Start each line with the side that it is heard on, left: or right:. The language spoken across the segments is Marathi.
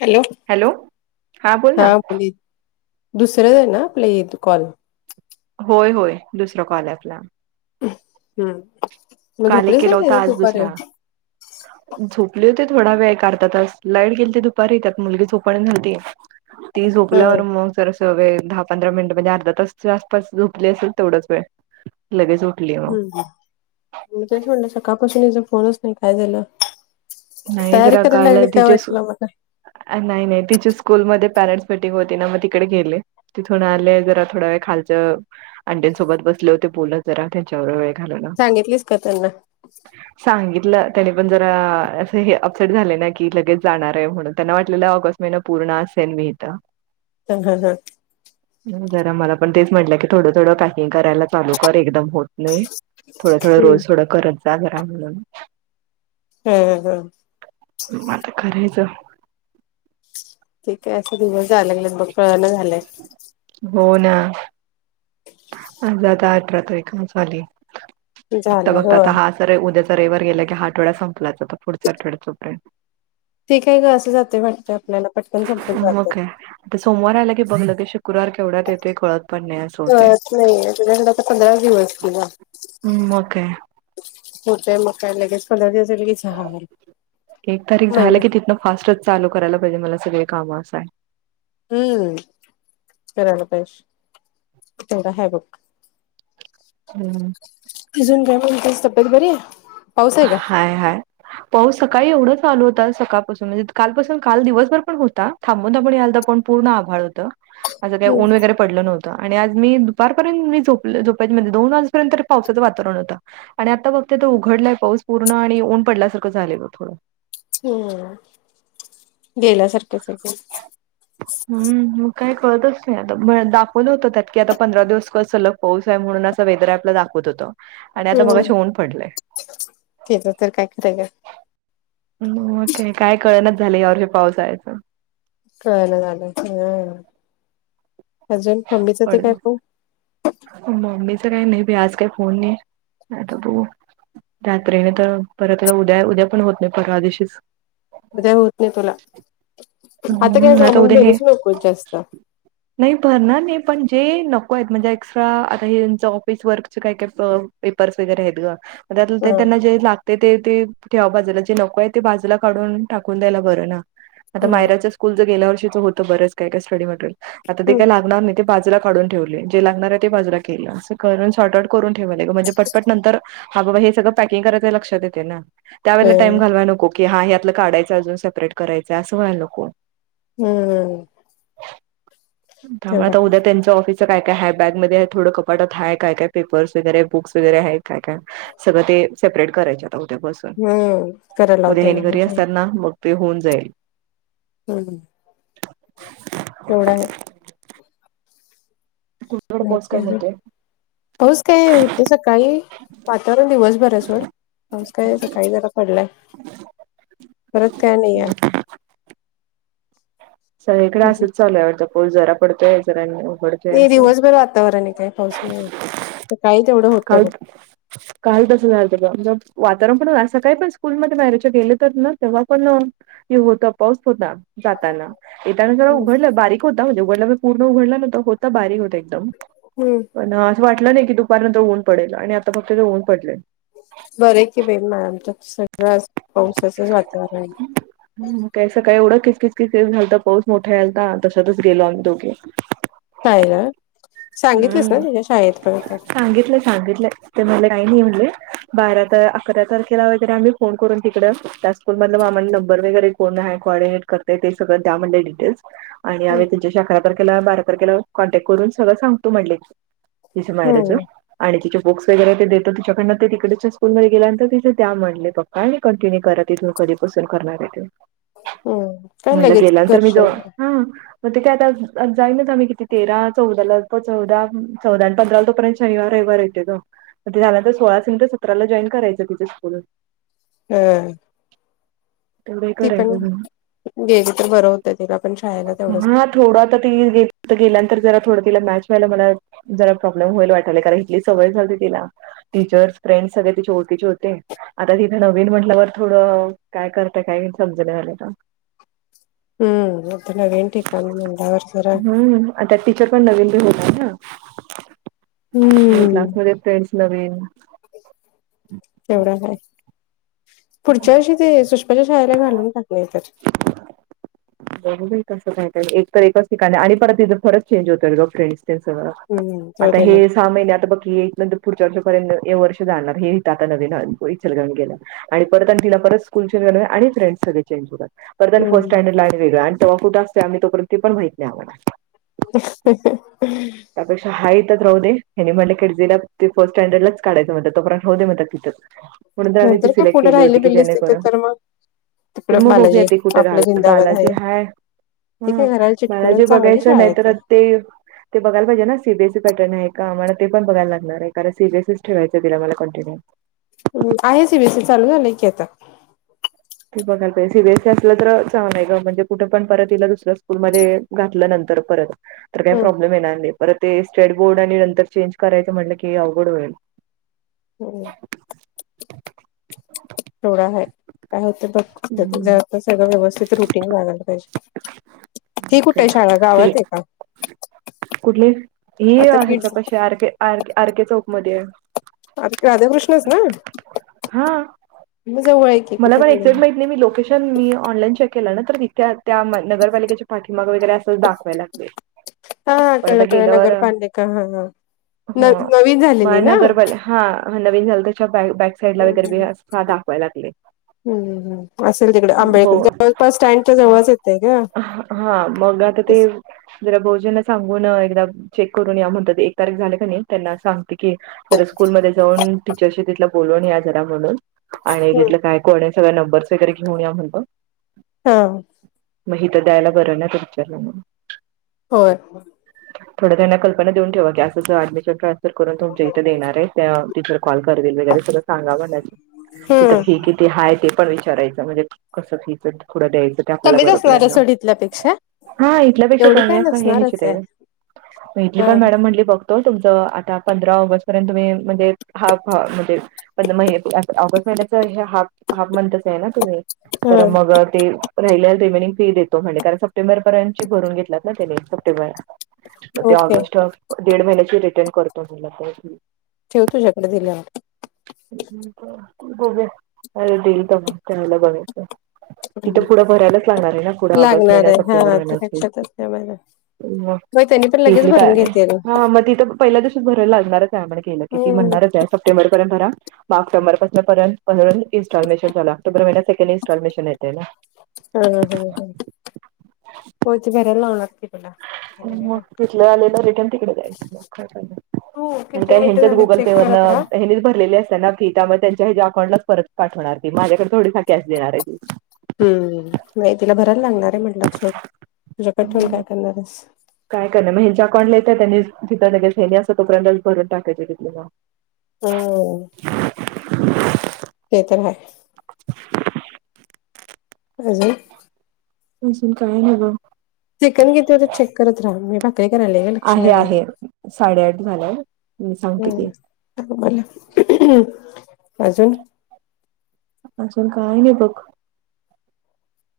left: हॅलो
right: बोल ना
left: हा बोोल दुसरंच आहे ना आपल्या येत कॉल.
right: होय होय दुसरं कॉल आपला.
left: हम्म म
right: काल एक
left: झोपडीस ना का दुपारी.
right: झोपले होते थोडा वेळ करतातच लाईट गेली ते दुपारी त्यात मुलगी झोपाने नव्हती. ती
left: हा.
right: झोपल्यावर मग स वेळ दहा पंधरा मिनिट म्हणजे अर्धा तासच्या आसपास झोपले असेल तेवढंच वेळ लगेच उठली. मग
left: हम्च म्हणलं सकाळपासून याचा फोनच नाही काय झालं.
right: नाही जरा
left: तरीखरला हे
right: काल
left: काय
right: तिचे सु
left: वाटलं मला
right: नाही नाही तिची स्कूलमध्येध्ये पॅरेंट्स मिटिंग होती ना मग तिकडे गेली. तिथून आले जरा थोड्या वेळ खालच्या अंडीसोबत बसले होते बोलत. जरा त्याच्यावढ वेळ घालव ना
left: सांगितलीस का त्यांना
right: सांगितलं त्याने पण जरा हे अपसेट झाले ना की लगेच जाणार आहे म्हणून त्यांना वाटलेलं ऑगस्ट महिना पूर्ण असेल मीह.
left: ह हम हम.
right: जरा मला पण तेच म्हटलं की थोडं थोडं पॅकिंग करायला चालू कर एकदम हो नाही थोडं थोडं
left: हम्म.
right: रोज थोडं करत जा घरा म्हणून
left: हम् हम हम.
right: आता तर करायचं.
left: ठीक आहे असं दिवस झालाग लग मग कळण झालंय.
right: हो ना. ज अठरा तारखां झाली फक्ता
left: झालं
right: फघत
left: होय
right: आता ह. तर उद्या रवर गेल्या की ह आठवड्या संपलायचाता पुढ आठवड्यात चोपे
left: ते काय असं जाते वाटत आपल्याला पटकन संपून
right: मग
left: जातं.
right: काय आता सोमवार आला की बघलं की शुक्रवार केवढ्यात येते कळत पण नाही असं होते.
left: कळत नाही तलाडा तर पंधरा दिवस कला
right: मग काय
left: होत मग काय लगेच कलरी असेल की चहा.
right: एक तारीख झालं की तिं फास्टच चालू करायला पाहिजे, मला सगळे कामं असं आहे.
left: हम्म विराळ बयश तेड हबघ.
right: हम्म.
left: अजून काय पणच्यास तब्ब्यात बरी आहे. पाऊस आहे का?
right: हाय हाय. पाऊस सकाळी एवढा चालू होता सकाळपासून म्हणजे कालपासून काल दिवसभर पण होता. थांबून आपण याला पण पूण आाड होतं असं काय ऊन वगरे पडलं नव्हं आणि आज मी दुपारपर्यंत झोप दोन वाजपर्यंत पावसाचं वातावरण होता. आणि आता फक्त उघडलाय पाऊस पूर्ण आणि ऊन पडल्यासारखं झालेल थोडं.
left: हम् गेल्या सारखंचं पण
right: हम्म मग काय कळतचं नाही आता दाखवलं होत त्यात की आता पंधरा दिवस कसं सलग. पाऊस आहे म्हणून असं वेदर ॲपला दाखवतं होतं आणि आता मगाशी ऊन पडलंय.
left: त्याचं काय खरं आहे गं.
right: के काय कळणाचं झाले. या वर्षी पावसाळ्याचं
left: कळना झालं हा अजून मम्मीच ते काय पण.
right: मम्मी चा काही आज काही फोन नाही नाहीत तू रात्रीने तर परतला उद्या उद्या पण होत. नाही. परवा दिवशी.
left: आता होत नाही तुला आता काय
right: हम्म
left: सामान
right: उद्या हे
left: भरूचं नको जास्त.
right: नाही भरणार नाही पण जे नको आहेत म्हणजे एक्स्ट्रा आता हे त्यांच ऑफिस वर्क काय. काय. पेपर्स वगैरे आहेत ग त्यात ते
left: हं
right: त्यांना जे लागत. ते ते ठेवा बाजूला जे नको आहे ते बाजूला काढून टाकून दयाला बरं ना आता
left: हम्म
right: माहेरचं. स्कूलचं गेल्या वर्षी होत बरेच काय स्टडी आता ते
left: हम्म
right: होणार नाही ते बाजु काढून ठेवले जे लागणार आहे ते बाजूला केलं असं करून शॉर्टआउट करून ठेवले म्हणजे पट पटनंतर नंतर- अगं बाई हे सगळं पॅकिंग करायचं लक्षात येते ना. त्या वेळेला टाइम घालवाय नको की हा हे यातलं काढायचं अजून सेपरेट करायंय असं व्हायला नको.
left: हम्मम,
right: त्यामुळे उद्या त्यांच ऑफिस. काय काय है बॅगमध्ये थोडं कपाटत हाय का काय काय पेपरसं वगैरे बुक्स वगैरे आहे काय काय सगळं ते सेप्रेट करायच्या होत्या बसं.
left: हम्म करायला लावते मंग सांग.
right: ना मग ते होऊन जाईल.
left: हम् तेवढा आहे.
right: तुझ्याकडे पाऊस काय म्हणतोय
left: पाऊस काय होत सकाळी वातावरण दिवस घरं सोड पाऊस कायसकाळी जरा पडलाय. परत काय नाही आहे.
right: सगळीकडे असंच चालू आहे. पाऊस जरा पडतोय जरानी उघडतंय.
left: नाही दिवसभर वातावरण आहे काय पाऊस नाही सकाळी तेवढं. होतं
right: काल
left: बघ.
right: काल तसं झालं का वातावरण पण असं सकाळी पण स्कूलमध्ये मॅरेज गेले तर ना तेव्हा पण यो होता पाऊस होता जाताना. एक दिवस उघडलं बारीक होता म्हणजे उघडला पूर्ण उघडलं न तर होता बारीक होत.
left: हम्म
right: पण असं वाटलं नाही की दुपारनंतर होऊन पडेल आणि आता फक्त ते ऊन पडले.
left: बरे कि बेन मॅमच सगळं पावसाचचं वातावरण
right: ह काही सकाळी एवढं किच किच झालंत पाऊस मोठा यलतंय ना तशातचं गेलो आम्ही दोघे.
left: काय रं सांगितलंस
right: हम्म
left: ना शाळेत पण आता.
right: सांगितलं सांगितलं मला काही नाही. म्हटले बारा अकरा तारखेला वगैरे आम्ही.. फोन करून तिकडं त्या स्कूलमधलं आम्हाला नंबर वगैरे कोण आहे कॉर्डिनेट करतयं ते सगळं त्या दया म्हणलं डिटेल्स.. आणि आम्ही तुमच्याशी अकरा तारखेला बारा तारखेला कॉन्टॅक्ट करून सगळं सांगतो म्हणले. तिचं माहेरचं
left: हम्म
right: आणि तिचं. बुक्स वगैरे ते देतात तिच्याकडनं ते तिकडच्या स्कुल मध्ये गेल्यांत तिथं त्या म्हणले पप्पा आणि कंटिन्यू करा तिथूनं. बसून करणार आहे ते
left: हम्म काय
right: म्हणलं
left: लगेच
right: गेल्यानंतर मी जर.
left: करशील
right: मग ते काय आता जाई ना आम्ही किती ते रात.. चौदाला चौदा चौदा आणि पंधराला तोपर्यंत शनिवार रविवार येते तो. ते त्यानंतर सोळा स तर सतराला जॉईन करायचं तिे स्कूलून
left: हम्म
right: तेवढं हे
left: ती पण
right: करायचं
left: गेली तर बरं होतं तिला पण शाळेला तेवढंच
right: हा थोडं आता ती गेल्यानंतर जरा थोडं तिला मॅच व्हायला मला जरा प्रॉब्लेम होईल वाटाला करा इथली सवय झालते तिला टीचर्स फ्रेंडस सगळे तिची ओळखीचे होते आता तिथे नवीन म्हटल्यावर थोडं काय कर ता काय समजलं झाले ना
left: नवीन ठिकाण म्हटल्यावर
right: त्यात टीचर पण नवीन बी होत आहे ना
left: हम्म
right: क्लासमध्ये फ्रेंड्स नवीन
left: तेवढा काय पुढच्या वर्षी ते सुष्माच्या शाळेला घालून टाकलं तर
right: बरं कसं काही काय नाही एक तर एककाचं ठिकाणी आणि परत तिथं चेंज होतय गं फ्रेंड्स. त्याच [unintelligible]
left: हम्म
right: आता
left: जाऊदे मग
right: हेच सहा महिने आता बघ कि नंतर पुढच्या वर्षपर्यंत हे वर्ष जाणार हें आता नवीन [unintelligible] गेलं आणि परत आणि तिना परत स्कूल चेज आणि फ्रेड सगळे चेज होतात पर फर्ट
left: हम्म
right: स्टँडर्ड ला वेगळ आणि तेव कुठ असतो आम् तोपर्ती पण माहित नाही आव
left: [unintelligible]
right: त्यापेक्षा हा येतच राह देे यांनी म्हटलं खिडजीला ते फर्ट स्टँडर्डलाच काढायं म्ह तोपण राह दे म तिथं म्हणून तर आम्ही ती
left: नंतर काय
right: सिलेक्ट
left: पुढे
right: केली
left: राहिली
right: होती की
left: बिल्लीस
right: जेन
left: तिथे
right: करून
left: तर मग
right: तर
left: तिकड
right: मग बघुया
left: बालाजी
right: कुठे
left: आपलं
right: राला
left: जिंदाबाद
right: बालाजी
left: आहे
right: हाय
left: ते काय
right: हम्
left: घराला
right: मला
left: चिटकून
right: जे
left: चांगली
right: बघायचं
left: शाळा
right: नाही
left: आहे
right: तर ते ते बघाय पाहिजे ना सीसी पॅर्न का आम्हा ते प बघाय लागणार आहे कारण सीबीस ठेयचं दि मला कंटिन्यू
left: आहे सीबीस चालू झालंय की आता
right: ते बघाय पाहिजेीबीएसी अस तर चांगय ग म्हणजे कुठं पण परत इला दुस्या स्कूलमध्ये घातल्या नंतर परत तर काही
left: हम्म
right: प्रॉब्लेम येणार पर ते स्ट्रेड बोर्ड आणि नंतर चेंज करायचं म्हटलं की अवघड होईल
left: होम् सोडा आहे काय होत बघ आप सगळं व्यवस्थित रुटीन लागायला पाहिजे हि कुठे
right: ओके
left: आहे शाळा गावात आहे का
right: कुठले हे
left: आता
right: आहे
left: किड्स
right: आर आर केे चौकमध्येध्ये
left: आता राधाकृष्णच ना
right: हा
left: मग जवळ हाय
right: मला पणक्ट नाही लोकेशन मी ऑनलाईन चेक केला ना त्या नगरपालिकेचे पाठीमाग वगैरे असंच दाखवाय लागले
left: हा हा
right: पण आता
left: कळलं कळलं
right: गेल्यावर
left: नगर पालिका हा हा न
right: हा
left: नवीन
right: मह
left: झालेली ना
right: नगरपाल्या हा नवीन झालं त्याच्या बॅक साईड ला वगैरे अस दाखवाय लागले
left: हम् हम असेल तिकडे आंबेडकर
right: हो
left: जवळपास स्टँडच्या जवळच येतय का
right: हा मग आता ते जरा बहुजनना सांगून एकदा चेक करून या म्हणतात एक तारीख झाले का नाही त्यांना सांगते की ज स्कूलमध्ये जाऊन टीचरशी तिथला बोलवून या जरा म्हणून आणि तिथलं काय कोण सगळ नंबर्स वगैरे घेऊन या म्हणत
left: हा
right: मग हथं द्यायला बरं नाही तर विचारलं म्ह
left: हो
right: थोड त्यांना कल्पना देऊन ठेवा की असं ज डमिशन ट्रान्सफर करून तुमच्या इथे देणार आहे त्या टीचर कॉल करतील वगैरे सगळं सांगा म्ह तिथ
left: हम्म
right: किती हाय ते पण विचारायच म्हणजे कसं फी थोडं द्यायचं आपल्याला
left: कमीच असणार आहे
right: बरो
left: सोड इथल्यापेक्षा
right: हा इथल्यापेक्षा
left: एवढी काय
right: कमी पण हे
left: नसणारच
right: निश्चित आहे भेटली
left: हा
right: पण मॅडम म्हटली त तुमच आता पंधरा ऑगस्ट पर्यंत तुम्ही म्हणजे हाफ ह म्हणजे. पण म ऑगस्ट महिन्याच हे हाफ हाफ मंथच आहे ना तुम्ही
left: हा
right: तर मग ते राहिल्याला रिमनि फी देतो म्हणजे कारण सप्टेबरर्यची भून घेतत ना त्याने सप्टेबरला. ते
left: ओके
right: ऑगस्ट दड महिन्याची रिटर्न करतो मला
left: ठेव तुझ्याकडे दिल्यावर
right: खू गब अरे डल तम त्याला बघच.
left: हम्म.
right: तिथं पुढं भरायलाच लागणार आहे ना पुढं ऑगस्ट
left: लागणार
right: महिन्यात
left: आहे
right: सप्टेंबर
left: हा ते
right: महिन्याची
left: लक्षातच नाही माझ्या होय त्यांनी पण लगेच
right: तथली
left: भरून
right: काय
left: घेतील
right: हा मग तिथं पहिल्या दिस भरायला लागणारच आहे म्हण केलं. किती
left: हम्म
right: म्हणणारच आहे सप्टेंबर पर्यंत बरा म ऑक्टोबर इन्स्टॉलमेशन झाला त मेकंड इंस्टॉलमेशन येते ना.
left: हा हम ह होती बरला लागते पला.
right: मग तिथले आलेलं रिटर्न तिकडे जायचं मग.
left: हो किती
right: काय
left: मिनिटं
right: ह्यांच्यात
left: झाले
right: गुगल
left: चेक
right: पे वरन
left: करत राहा
right: हनीच भरलेले असत ना. त्यामुळे त्यांच्या ह्या अकाउंटलाच परत पाठवणार ती माझ्याकडे थोडीसा कॅश देणार आहे ती.
left: हम्म नाही तिला भरायला लागणार आहे म्हटला सोड तुझ्या कठण
right: मग
left: काय करणार्यास.
right: काय करण मग हच्या अकाउंटला येत त्यांनी तिथं लगेच हेनी असं तोपर्यंतच भरून पॅकेज घेतली मग.
left: हो. ते तर आहे.
right: [unintelligible]
left: अजे [unintelligible]
right: अजून काय हवं.
left: चिकन घेते होते चेक करत राहा मी बघ. प्रत्येक रलेग लक्षणे
right: आहे आहे साडेआठ झालाय मी सांगते की
left: हम्. मला अजून
right: अजल काय नाही बघ.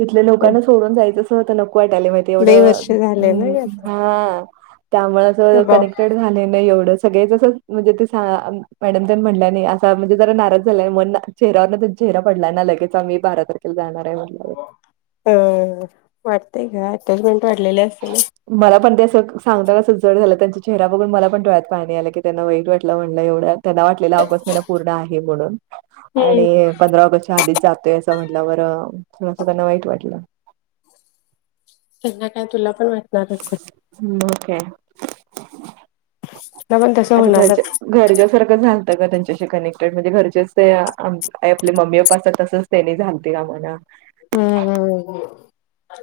right: तथल्या लोकांना सोडून जायचं असत नको वाट आले माहि
left: लई वर्ष झाले ना ग
right: एवढंम्
left: आता
right: हा त्यामुळे अस
left: स्वभाव
right: कनेक्टेड. झा नाही एवढं सगळे म्हणजे ते मॅडम म्हट नाही अस म्हणजे जरा नाराज झाला म चेऱ्यावर चेहरा पडलाय ना लगेच आम्ही बारा तारखेला जाणार आहे म्ह
left: अ वाटतय का आत्ताच मिनट वाढलेले असतील ना.
right: मला पण ते असं सांगता कसं जड झालं त्यांचा चेहरा बघून मला पण डोळ्यात पाहणी आला की त्यांना वाईट वाटलं म्हणलं एवढं. त्यांना वाटलेला अवकस्मेला पूर्ण आहे म्हणून.
left: हम्म
right: आणि पंधरा ऑगस्टच्या आधीच जातोय असं म्हटलं बरं सं त्यांना वाईट वाटलं.
left: त्यांना काय तुला पण वाटणारच.
right: हम्म ओके
left: तुला पण तसं
right: असतां कच
left: होणारच
right: घरच्यासारखं झालतं का त्यांच्याशी कनेक्टेड म्हणजे घरचेच ते आ आपल्या मम्मीप्पाच तसच त्यांनी झालते ना मणा
left: हम्म हम्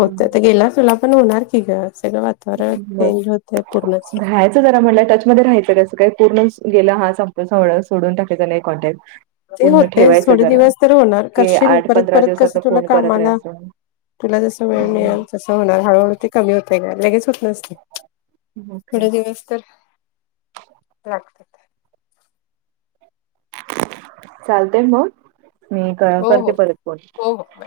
left: होत तर गेला तुला पण होणार की ग सगळं वा तर
right: मग
left: चेंज होतय पूर्ण.
right: राहायचं जरा म्हटलं टचमध्ये रायचं कसं काय पूर्ण गेलं हा संप सं सोडून टाकायचं नाही कॉन्टॅक्ट
left: ते
right: पूर्ण
left: होते
right: ठेवायचं
left: थोडे
right: जरा
left: दिवस तर होणार
right: की
left: करशील
right: आठ
left: परत
right: पंधरा
left: परत कस
right: दिवसात
left: तुला
right: फोन करत
left: कामाला
right: राहायचं.
left: तुला जस वेळ
right: हम्म
left: मिळेल तसं होणार हळूहळू ते कमी होत का लगेच होत नसते.
right: ओके
left: थोडे दिवस तर लागत.
right: चालते मग मी
left: हो
right: करते
left: हो
right: परत फोन.
left: हो, हो. बाय.